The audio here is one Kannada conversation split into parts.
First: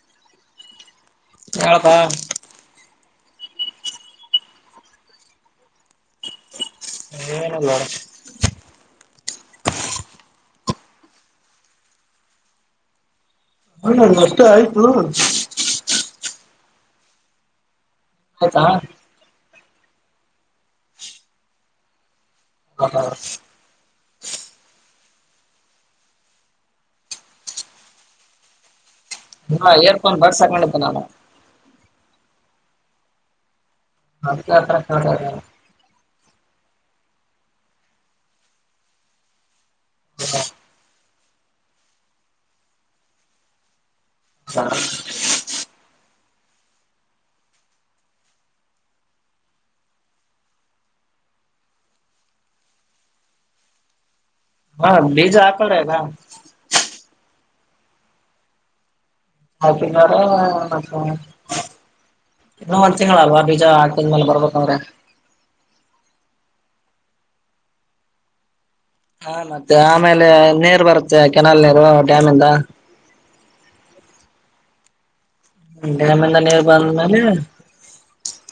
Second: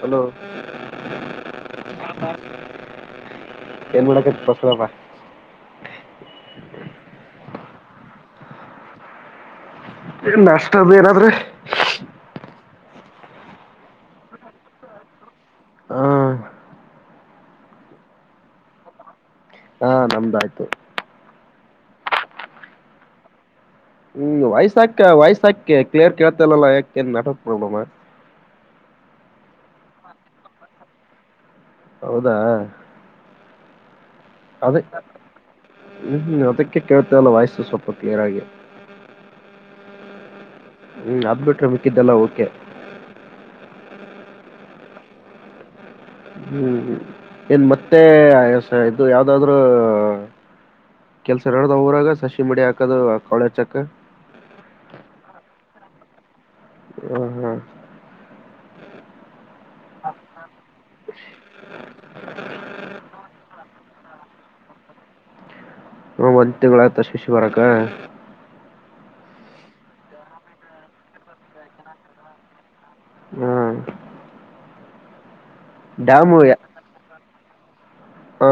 ಹಲೋ ಹೇಳಪ್ಪಾ ಏನ್ ಮಾಡಳಕ ಬಸದಪ್ಪ ನೀಏನಲ್ಲ ನಷ್ಟ ಅದ ಏನಾದ್ರೆ ಹ ಮಷ್ಟೆ ಆಯ್ತು ಹಾ ಹದಾ ಹಾ ನಮ್ದಾಯ್ತು ಹ ಹ್ಮ್ ವಯ್ಸಾಕ ವಯ್ಸಾಕೆ ಕ್ಲಿಯರ್ ಕೇಳ್ತಲ್ಲಾ ಯಾಕೆಏನ್ ನೆಟ್ವರ್ಕ್ ಪ್ರಾಬ್ಲಮಾ. ಹಾ ಏರ್ಫೋನ್ ಬರ್ಸಕೊಂಡಿದ್ದೆ ನಾನು. ಹೌದಾ. [unintelligible] ಹ್ಮ್ ಹ್ಮ್ ಅದಕ್ಕೆ ಕೇತೇಲ್ಲ ವಯಸ್ಸು ಸ್ವಲ್ಪಕೆಳಗೆ. ಹ್ಮ್ ಅ ಬಿಟ್ರೆ ಮಿಕ್ಕಿದ್ದಲ್ಲ ಓಕೆ. ಹ [unintelligible] ಹ್ಮ್ ಏನ್ ಮತ್ತೆ ಇದು ಯಾವ್ದಾದ್ರು. ಕೆಲ್ಸ ಎರಡ್ದ ಅವಊರಾಗ ಸಸಿ ಮಡಿ ಹಾಕದು ಕಾಜ್ ಚಕ್ಕ ಹಾ ಬೀಜ ಆಲ್ಲದಾ ಹ್ಮ ಹ್ಮ್ ಹದಿನರ ಇನ್ನು ಒಂದ್ ತಿಂ ಅಲ್ ಬಜಾಕಿದ ಮೇಲೆ ಬರ್ಬೇಕಂದ್ರೆ ಹ್ಮ್ ಒಂದ್ ತಿಂಗಳ ಆತ ಶಿಶು ಬರಾಕ. ಹಾ ಮತ್ತೆ ಆಮೇಲೆ ನೀರು ಬರುತ್ತೆ ಕೆನಾಲ್ ನೀರು ಡ್ಯಾಮಿಂದ. ಹ್ಮ್ ಡ್ಯಾಮು ಡ್ಯಾಮೆಲ್ಲ ನೀರ ಯ- ಬಂದ್ಮೇಲೆ. ಹಾ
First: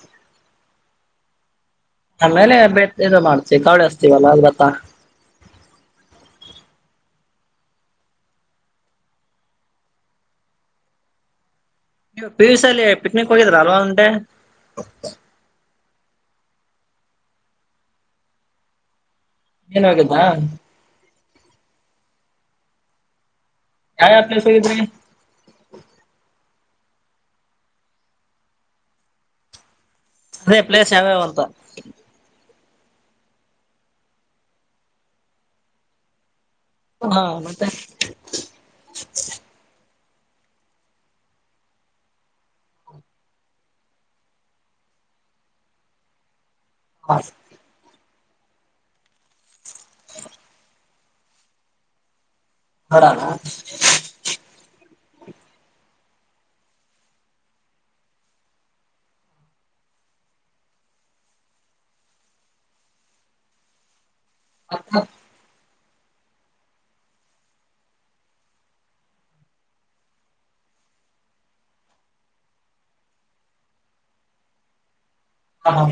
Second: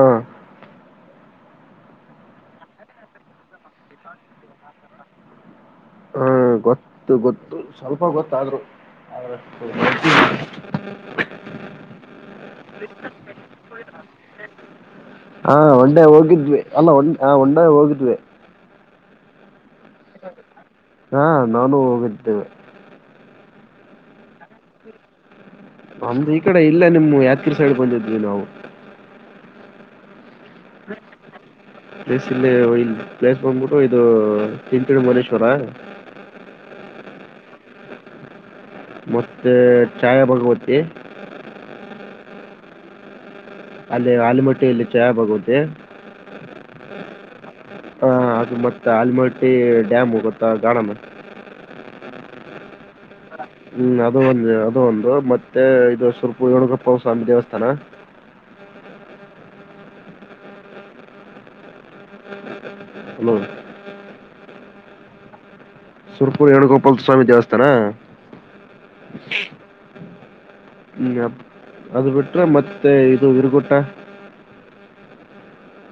ಆಮೇಲೆ ಬೆ ಇ ಮಾಡ್ತೀವಿ ಕಾವಳೆಸ್ತೀವಲ್ಲ ಅದ ಗೊತ್ತಾ. ಹಾ ಗೊತ್ತು ಗೊತ್ತು ಸ್ವಲ್ಪ ಗೊತ್ತಾದ್ರು. [inaudible] ನೀ ಪಿ ಯು ಸಿ ಅಲ್ಲಿ ಪಿಕ್ನಿಕ್ ಹೋಗಿದ್ರ ಅಲ್ವಾ ಒನ್ ಡೇ. ಹಾ ಒನ್ ಡೇ ಹೋಗಿದ್ವಿ ಅಲ್ಲ ಹ ಒನ್ ಡೇ ಹೋಗಿದ್ವಿ. ಏನು ಆಗಿಲ್ವಾ. ಹಾ ನಾನು ಹೋಗಿದ್ದೆ. ಯಾವ್ ಯಾವ್ ಪ್ಲೇಸಲಿದ್ರಿ. ನಮ್ದ್ ಈ ಕಡೆ ಇಲ್ಲೆ ನಿಮ್ಮು ಯಾದ್ಗೀರಿ ಸೈಡ್ ಬಂದಿದ್ದ್ವಿ ನಾವು. ಪ್ಲೇ ಪ್ಲೇಸ್ ಯಾವ್ಯಾವ ಅಂತ. ಪ್ಲೇಸ್ ಇಲ್ಲಿ ಇ ಪ್ಲೇಸ್ ಬಂದ್ಬಿಟ್ಟು ಇದು [unintelligible] ಮಣೇಶ್ವರ. ಹಾ ಮತ್ತೆ. ಮತ್ತೆ ಚಾಯ ಬಗವತ್ತಿ. ಅಲ್ಲಿ ಆಲಿಮಟ್ಟಿ ಯಲ್ಲಿ ಚಾಯಾ ಬಗವತಿ. [inaudible] ಹ ಅದುಮಟ್ಟ ಆಲಮಟ್ಟಿ ಡ್ಯಾಮು ಗೊತ್ತಾ [unintelligible] [inaudible] ಹ್ಮ ಅದು [unintelligible] ಒಂದು ಅದು ಒಂದು ಮತ್ತೆ ಇದು ಸುರ್ಪು ಏಣುಗಪ್ಪ ಸ್ವಾಮಿ ದೇವಸ್ಥಾನ. ಹಲೋ. [inaudible] ಸುರ್ ಪುರ್ ವೇಣುಗೋಪಾಲ್ ಸ್ವಾಮಿ ದೇವಸ್ಥಾನಾ. [inaudible] ಹ್ಮ ಅದ ಬಿಟ್ರೆ ಮತ್ತೆ ಇದು ಇರ್ಗುಟ್ಟ. ಹ.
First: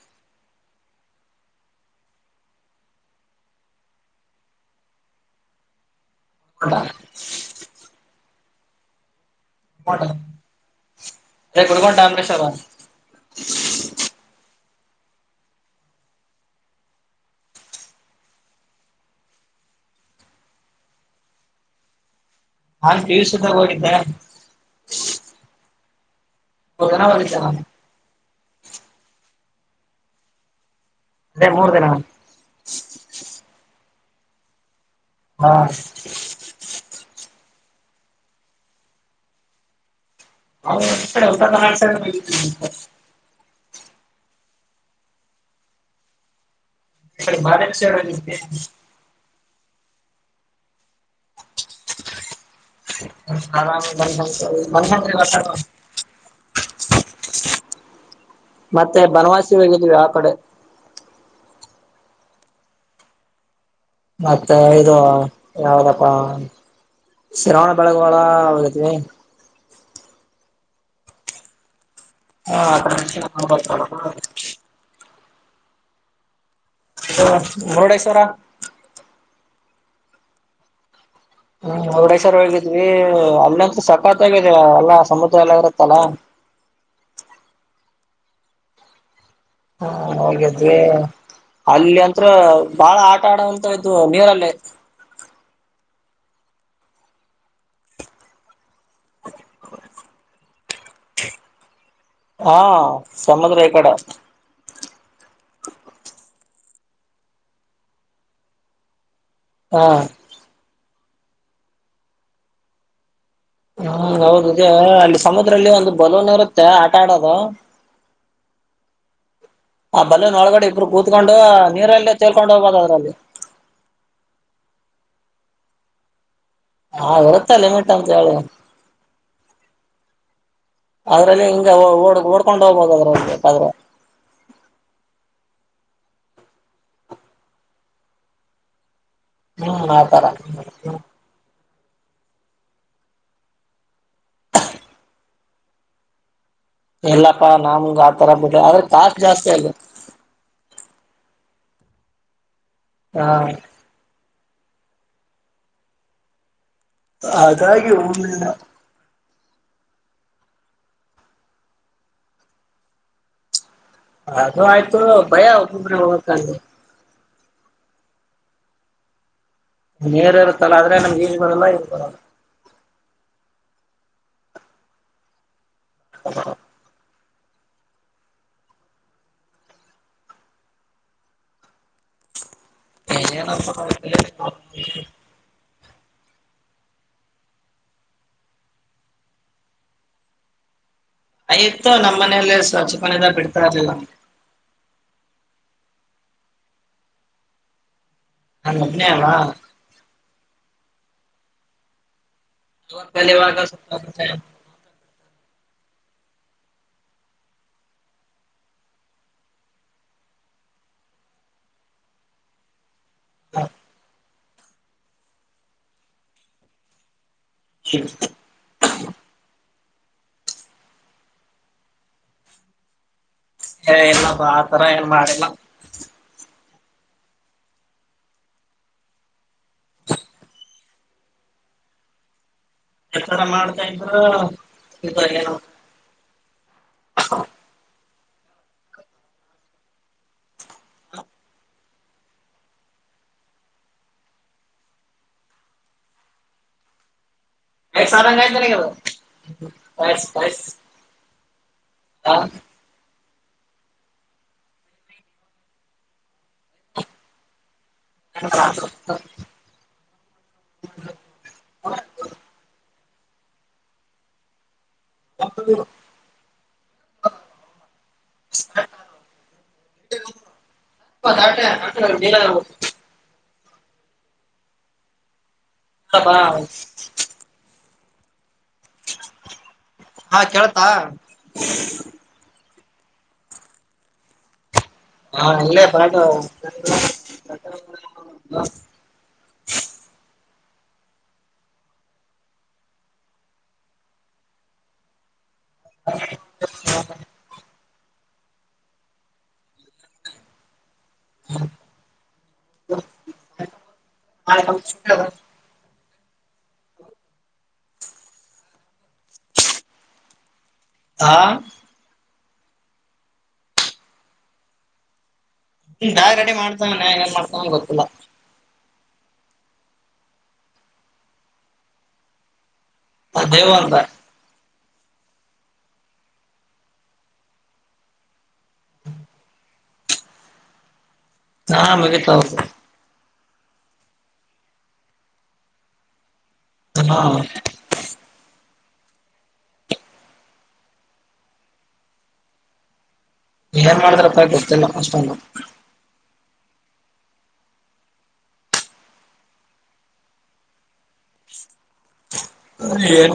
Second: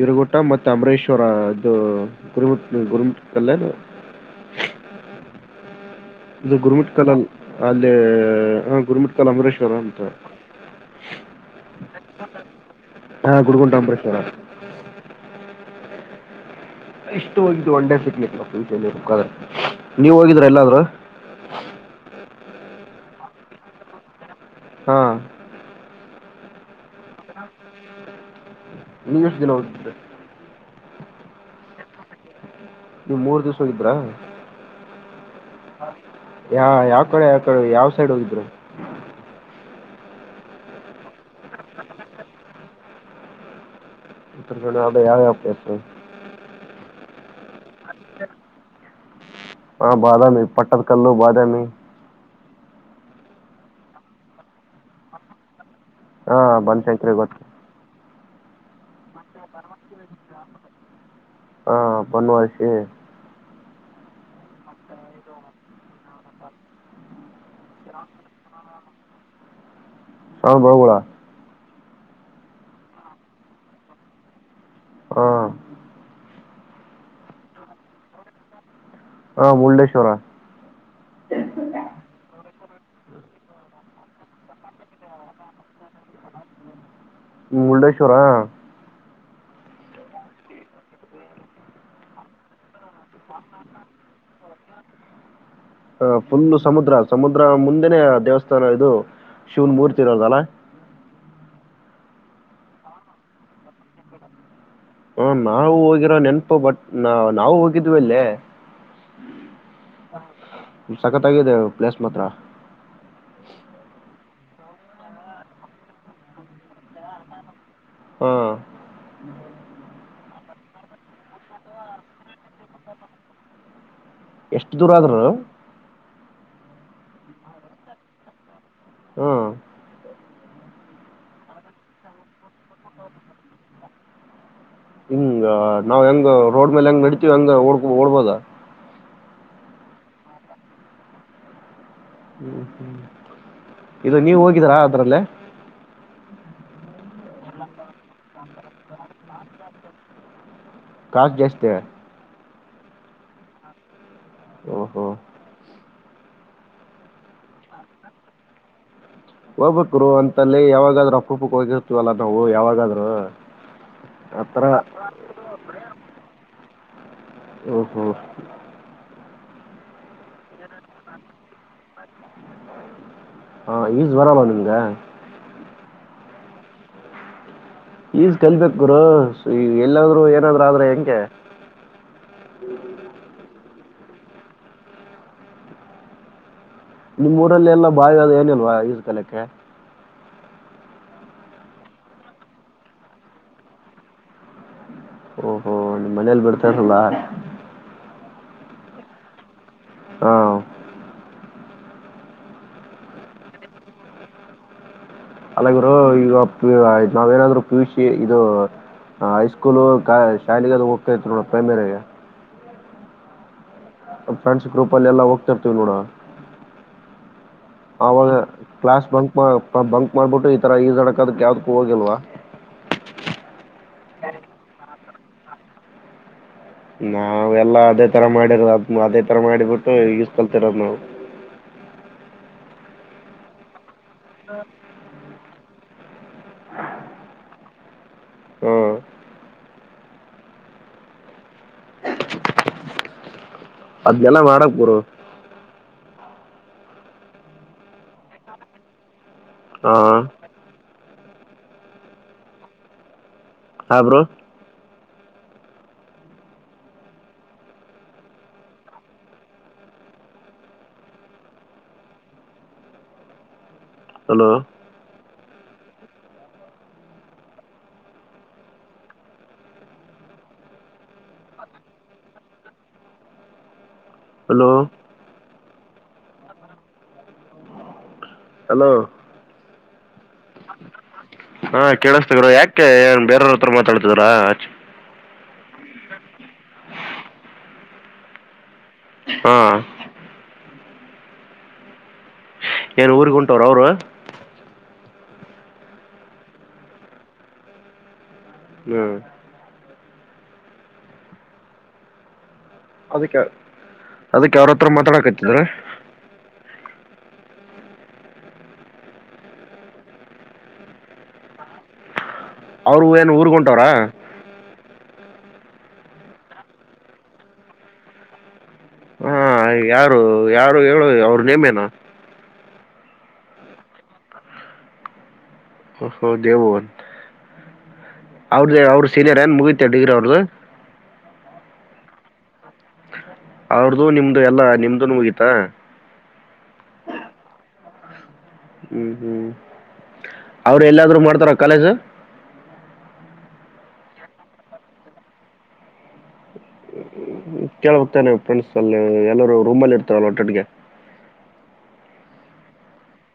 ವರುಗುಟ್ಟ ಮತ್ತೆ ಅಂಬರೇಶ್ವರ ಇದು ಗುರುಮುಟ್ಟ ಗುರುಮುಟ್ಟಲ್ಲೇನು. ಇದು ಗುರುಮಿಟ್ ಕಲ್ ಅಲ್ಲಿ ಅಲ್ಲಿ ಹ ಗುರುಮಿಟ್ ಕಲ್ ಅಂಬರೀಷ್ [unintelligible] ಹಾ ಗುರ್ಗುಟ್ ಅಂಬರೇಶ್ವರ. ಎಷ್ಟು ಹೋಗಿದ ಒನ್ ಡೇ ಸಿಗ್ಲಿಕ್ ಮು ನೀವ್ ಹೋಗಿದ್ರ ಎಲ್ಲಾದ್ರೂ. ನಾನ್ ಪಿ ಯು ಸಿ ಇದ್ದಾಗ ಹೋಗಿದ್ದೆ. ಹಾ. [unintelligible] [unintelligible] ಅದೇ ಮೂರ್ ದಿನ. ನೀವ್ ಮೂರ್ ದಿವ್ಸಸು ಹೋಗಿದ್ರಾ. ಹಾ. ಯಾ ಯಾವ್ ಕಡೆ ಯಾವ ಕಡೆ ಯಾವ್ ಸೈಡ್ ಹೋಗಿದ್ರಿ. [inaudible] [unintelligible] ಯಾವ್ ಯಾವ್ ಪ್ಲೇಸು. [inaudible] ಹಾ ಬಾದಾಮಿ ಪಟ್ಟದ್ ಕಲ್ಲು ಬಾದಾಮಿ. [inaudible] ಬನಶಂಕರಿ ಬನಶಂಕ್ರಿ ಬಸ್ ಟ್ಯಾಪ್ಪು. ಹಾ ಬನಶಂಕರಿ ಗೊತ್ತು ಮತ್ತೆ ಬನವಾಸಿ ಹೋಗಿದ್ವಿ ಆ ಕಡೆ ಹಾ ಬನವಾಸಿ ಮತ್ತೆ ಇದು ಯಾವ್ದಪ್ಪ ಶ್ರಾವಣ ಬೆಳಗೊಳ ಹೋಗಿದ್ವಿ ಶ್ರಾವಣ ಬೆಳಗೊಳ [unintelligible] ಹಾ ಮುರುಡೇಶ್ವರ ಹಾ ಮುರೂಡೇಶ್ವರ ಹ್ಮ್ ಮುಡೇಶ್ವರ್ ಹೋಗಿದ್ವಿ ಅಲ್ಲಂತು ಸಖತಾಗಿ ಇದೆ ಎಲ್ಲಾ ಸಮುದ್ರ ಎಲ್ಲಾ ಇರುತ್ತಲ್ಲಾ ಮುರುಡೇಶ್ವರ ಹಾ ಹೋಗಿದ್ವಿ ಅಲ್ಲಿ ಅಂತ್ರು ಬಾಳ ಆಟ ಆಡುವಂತದ್ದು ಇದ್ವು ನೀರಲ್ಲಿ ಅ ಫುಲ್ ಸಮುದ್ರ ಸಮುದ್ರ ಮುಂದೆನೇ ದೇವಸ್ಥಾನ ಇದು ಶಿವನ್ ಮೂರ್ತಿ ಇರೋದಲ್ಲ. ಹಾ ಸಮುದ್ರ ಈಕಡೆ ಹು ನಾ ನಾವು ಹೋಗಿರೋ ನೆನಪು ಬಟ್ ನ ನಾವು ಹೋಗಿದ್ವಿ ಅಲ್ಲಿ. ಹಾ ಸಖತಾಗಿದೆ ಪ್ಲೇಸ್ ಮಾತ್ರ. ಹ್ಮ್ ಹೌದು ಇದೆ ಅಲ್ಲಿ ಸಮುದ್ರದಲ್ಲಿ ಒಂದು ಬಲೂನ್ ಇರುತ್ತೆ ಆಟ ಆಡೋದು. ಹ್ಮ ಆ ಬಲೂನ್ ಒಳಗಡೆ ಇಬ್ರು ಕೂತ್ಕೊಂಡು ನೀರಲ್ಲೇ ತೇಲ್ಕೊಂಡು ಹೋಗಬಹುದು ಅದ್ರಲ್ಲಿ ಎಷ್ಟು ದೂರ ಆದ್ರು ಇರುತ್ತೆ ಲಿಮಿಟ್ ಅಂತ ಹೇಳಿ. ಹ್ಮ್ ಅದ್ರಲ್ಲಿ ಹಿಂಗ ಓ ಓಡ್ಕೊಂಡ್ ಹೋಗ್ಬದು ಅದ್ರಂಗೆ ಆದ್ರ ಹಿಂಗ ನಾವ್ ಹೆಂಗ ರೋಡ್ ಮೇಲೆ ಹೆಂಗ ನೆಡಿತೀವಿ ಹೆಂಗ ಓಡ್ ಓಡ್ಬೋದ. ಹ್ಮ್ ಆತರ ಹ್ಮ್ ಹ್ಮ್ ಇದು ನೀವು ಹೋಗಿದ್ರ ಅದ್ರಲ್ಲಿ ಎಲ್ಲಪ್ಪಾ ನಮಗೆ ಆ ತರಬಿಡು ಆದ್ರೆ ಚಾರ್ಜ್ ಜಾಸ್ತಿ ಅಲ್ಲಿ ಕಾಸ್ಟ್ ಜಾಸ್ತಿ. ಹಾ ಓಹೋ ಹಾಗಾಗಿ ಹೋಗಿಲ್ಲ ಹೋಗ್ಬೇಕಕ್ರು ಅಂತಲ್ಲಿ ಯಾವಾಗಾದ್ರು ಅಪರೂಪಕ್ಕೆ ಹೋಗಿರ್ತವಲ್ಲ ನಾವು ಯಾವಾಗಾದ್ರು ಅ ಅದು ಆಯ್ತು ಭಯ ಒಬ್ಬೊಬ್ರ ಹೋಗಾಕ್ಕ ಅಲ್ಲಿ ಓಹೋ ನೀರು ಇರುತ್ತಲ್ಲ ಆದ್ರೆ ನಮ್ಗೆನ್ ಈಜು ಬರಲ್ಲ ಏನು ಬರಲ್ಲ ಈಜು ಬರಲ್ವಾ ನಿಮಗೆ [inaudible] ಈಜು ಕಲಿಬೇಕು ಗುರು ಎಲ್ಲಾದ್ರು ಏನಾದ್ರು ಆದ್ರೆ ಹೆಂಗೆ. [unintelligible] ನಿಮ್ ಊರಲ್ಲಿ ಎಲ್ಲ ಭಾವಿ ಅದು ಏನಿಲ್ವಾ ಈಜು ಕಲಿಯೋಕೆ ಆಯ್ತ ನಮ್ಮ ಮನೆಯಲ್ಲೇ ಸ್ವಛಕನದ ಬಿಡ್ತಾ ಇರ್ಲಿಲ್ಲ. ಓಹೋ -ಹೊ ಮನೇಲಿ ಬಿಡ್ತಾರ ಇಲಾ ನಾ ಒಬ್ಬನೇ ಅಲ್ವಾ ಹಾ [inaudible] ಅಲ್ಲರು ಈಗ ನಾವೇನಾದ್ರು ಪುಷಿ ಇದು ಹೈಸ್ಕೂಲು ಶಾಲೆಗೆ ಅದು ಹೋಗ್ತಾ ಇತ್ತು ನೋಡ ಪ್ರೈಮರಿ ಹಾ ಫ್ರೆಂಡ್ ಗ್ರಪ್ಲ್ಲಿಲ್ಲ ಹೋಗ್ತಿರ್ತಿ ನೋಡ ಆಗ ಕ್ಲಾಸ್ ಬಂಕ್ ಬಂಕ್ ಮಾಡ್ಬಿಟ್ಟು ಈ ತರ ಈಜಾಡಕಕ್ ಅದಕ್ ಯಾವ್ದು ಹೋಗಿಲ್ವಾ ಇಲ್ಲಪ್ಪ ಆ ತರ ಏನ್ ಮಾಡಿಲ್ಲ ನಾವ ಎಲ್ಲಾ ಅದೇ ತರ ಮಾಡಿದ ಅದೇ ತರ ಮಾಡಿಬಿಟ್ಟು ಈಸ್ಕಲ್ತಿರೋದು ನಾವು ಎ ತರ ಮಾಡ್ತಾ ಇದ್ರ ಹ ಹ್ ಅದ್ಗೆಲ್ಲ ಮಾಡಕ್ ಬುರು ಕ ಸಾರಂಗಾಯತನೆಗೆ ಬ ಹಾಂ ಕಸ್ ಕಸ್ ಹಾ ಹಾಬ್ರು ಹಾ ಹಲೋ ಹಾ [unintelligible] ಹ ಹಲೋ ಹವಾ ಹಲೋ ಹಾ ಕಳ್ತಾ ಹಾ ಕೇಳಿಸಸ್ತ್ ಯಾಕೆ ಏನ್ ಬೇರ್ರ ಹತ್ರ ಮಾತಾಡ್ತಿದ್ರಾ ಹಾ ಇಲ್ಲೇ ಪರಾಟ ಹಾ ಏನ್ ಊರ್ಗ್ ಉಂಟೋರು ಅವ್ರು ಹ ಹ್ಮ್ ಹ ಅದಕ್ಕೆ ಅದಕ್ ಯ್ರ ಹತ್ರ ಮಾತಾಡಕತ್ತಿದ್ರ ಹಾ ಅವ್ರರು ಏನ್ ಊರ್ಗ ಹೊಂಟವ್ರಾ [unintelligible] ರೆಡಿ ಮಾಡ್ತವ ಏನ್ ಮಾಡ್ತವ ಗೊತ್ತಿಲ್ಲ ಹ ಯಾರು ಯಾರು ಹೇಳು ಅವ್ರ ನೇಮೇನ ಅ ದೇವ ಅಂತ ಹ ಹ ದೇವಬೋನ್ ಅವ್ರ್ದ ಅವ್ರ ಸೀನಿಯರ್ ಏನ್ ಮುಗಿತ ಡಿಗ್ರಿ ಅವ್ರದ್ದು ಹಾ ಮಗ ತ ಹದು ಅವ್ರದುು ನಿಮ್ದು ಎಲ್ಲಾ ನಿಮ್ದುನು ಮುಗೀತಾ ಹಾ ಹ್ಮ್ ಹ್ಮ್ ಅವ್ರು ಎಲ್ಲಾದರೂ ಮಾಡ್ತಾರೆ ಕಲೆಸರ್ ಏನ್ ಮಾಡಿದ್ರಪ್ಪ ಗೊತ್ತಿಲ್ಲ ಅಷ್ಟಲ್ಲ ಕೇಳ್ ಹತೇನೆ ಫ್ರೆಂಡ್ಸ್ ಅಲ್ಲಿ ಎಲ್ಲರು ರೂಮಲ್ಲಿ ಇರ್ತಾರಲ್ಲ ಹೊಟೆಡ್ಗೆ ಏನ್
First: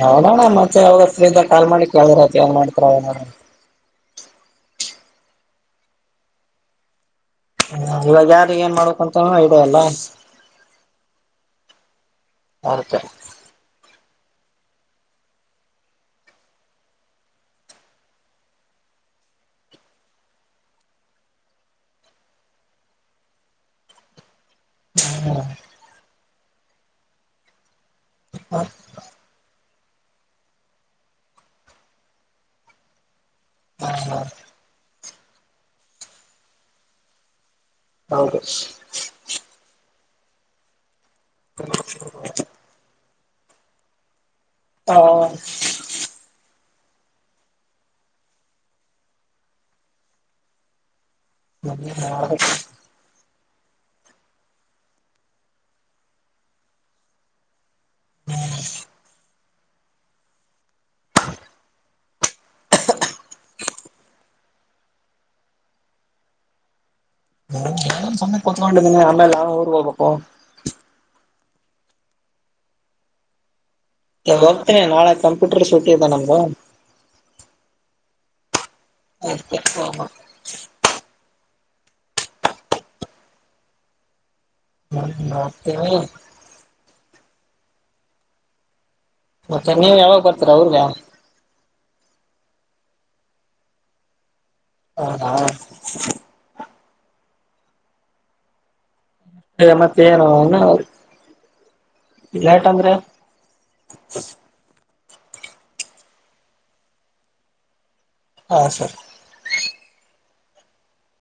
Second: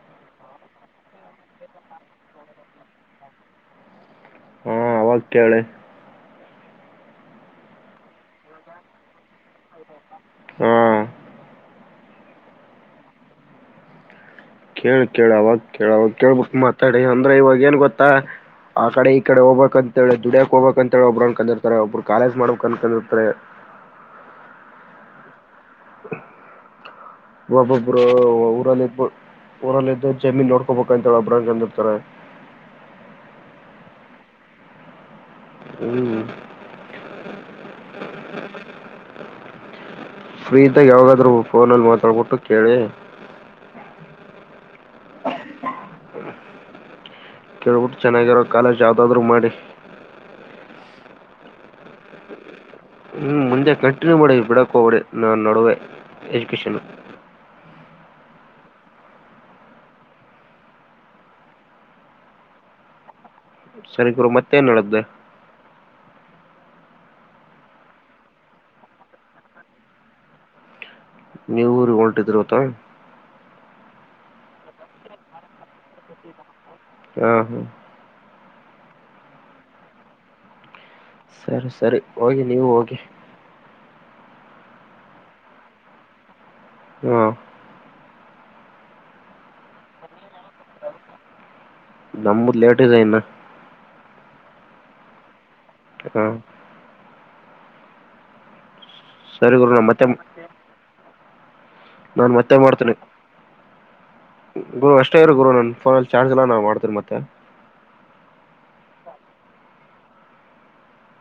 ನೋಡೋಣ್ಣ ಮತ್ತೆ ಅವಾಗಿಂದ ಕಾಲ್ ಮಾಡಿ ಕೇಳ್ದಾರತ್ ಏನ್ ಮಾಡ್ತಾರನ ಹ ಕೇಳಿ ಹ ಇವಾಗ ಯಾರಿ ಏನ್ ಮಾಡ್ಕ್ ಅಂತೂ ಇ ಅಲ್ಲ ಹಾ ಅವತ ಕೇಳ ಕೇಳಾವಾಗ ಕೇಳಾವ ಕೇಳ್ಬ ಮಾತಾಡಿ ಅಂದ್ರೆ ಇವಾಗ ಏನ್ ಗೊತ್ತಾ ಆ ಕಡೆ ಈ ಕಡೆ ಹೋಗ್ಬೇಕಕ್ಂತಿ ದುಡಿಯಕಕ್ಗಬೇಕಕ್ ಅಂತ ಹೇಳ ಒಬರು ಅನ್ಕಂದಿರ್ ಒಬ್ರು ಕಾಲೇಜ್ ಮಾಡಬೇಕ ಅನ್ಕಂದಿರ್ತಾರೆ ಹ್ಮ ಒಬ್ಬೊಬ್ರು ಊರಲ್ಲಿ ಇದಬ ಊರಲ್ಲಿ ಇದು ಜಮೀನ್ ನೋಡ್ಕೋಬೇಕ ಅಂತಿ ಒಬ್ಬ್ರಂದಿರ್ತಾರೆ ಹಾ ಹಾ ಹ್ಮ್ ಹಾಕ್ರೇಶ್ ಫ್ರೀತಾಗ ಯಾವಾಗಾದ್ ಫೋನಲ್ಲಿ ಮಾತಾಡ್ಬಿಟ್ಟು ಕೇಳಿ ಹಾ ಕೇಳ್ಬಿಟ್ಟು ಚೆನ್ನಾಗಿರೋ ಕಾಲೇಜ್ ಯಾವ್ದಾದ್ರರು ಮಾಡಿ ಹ ಹ್ಮ್ ಮುಂದೆ ಕಂಟಿನ್ಯೂ ಮಾಡ ಬಿಡಕ್ ಹೋಗಡಿ ನನ್ನ ನಡುವೆ ಎಜುಕೇಷನ್ ಸರಿ ಗುರು ಮತ್ತೇಏನ್ ಹೇಳ್ದೆ ನಂದ ಸಮ್ಮಯನೆ ಕತ್ಕೊಂಡಿದಿನಿ ಆಮೇಲೆ ಊರ್ಗ್ ಹೋಗಬೇಕು ನೀವರು ಹೊಲ್ಟ ಇದಿರ್ವತ್ತ ನೀ ಹೋಗ್ತೀನಿ ನಾಳೆ ಕಂಪ್ಯೂಟರ್ ಸುಟ್ಟಿದ್ದ ನಮಗು ಹ್ಮ ಹ್ಮ ಓಕೆ ಹಾ ಸರಿ ಸರಿ ಹೋಗಿ ನೀವು ಹೋಗಿ ಹ್ಮ ಮತ್ತೇ ಹ್ಮ ಮತ್ತೆ ನೀವ ಯಾವಾಗ ಬರ್ತರಾ ಅವ್ರಗ ನಮಂಬುದ್ ಲೇಟ್ ಇದೆ ಇನ್ನು ಹ ಹಾ ಹಾ ಸರಿ ಗುರು ನಾನು ಮತ್ತೆ ಅಮ್ಮತ್ತೇನು ನಾನ್ ಮತ್ತೆ ಮಾಡ್ತೇನೆ ಗುರು ಅಷ್ಟೇ ಇರು ಗುರು ನನ್ ಫೋಲ್ಲಿ ಚಾರ್ಜ್ ಎಲ್ಲ ನಾಮಾಡ್ತೀರಿ ಮತ್ತೆ ಹಾ ಸರ್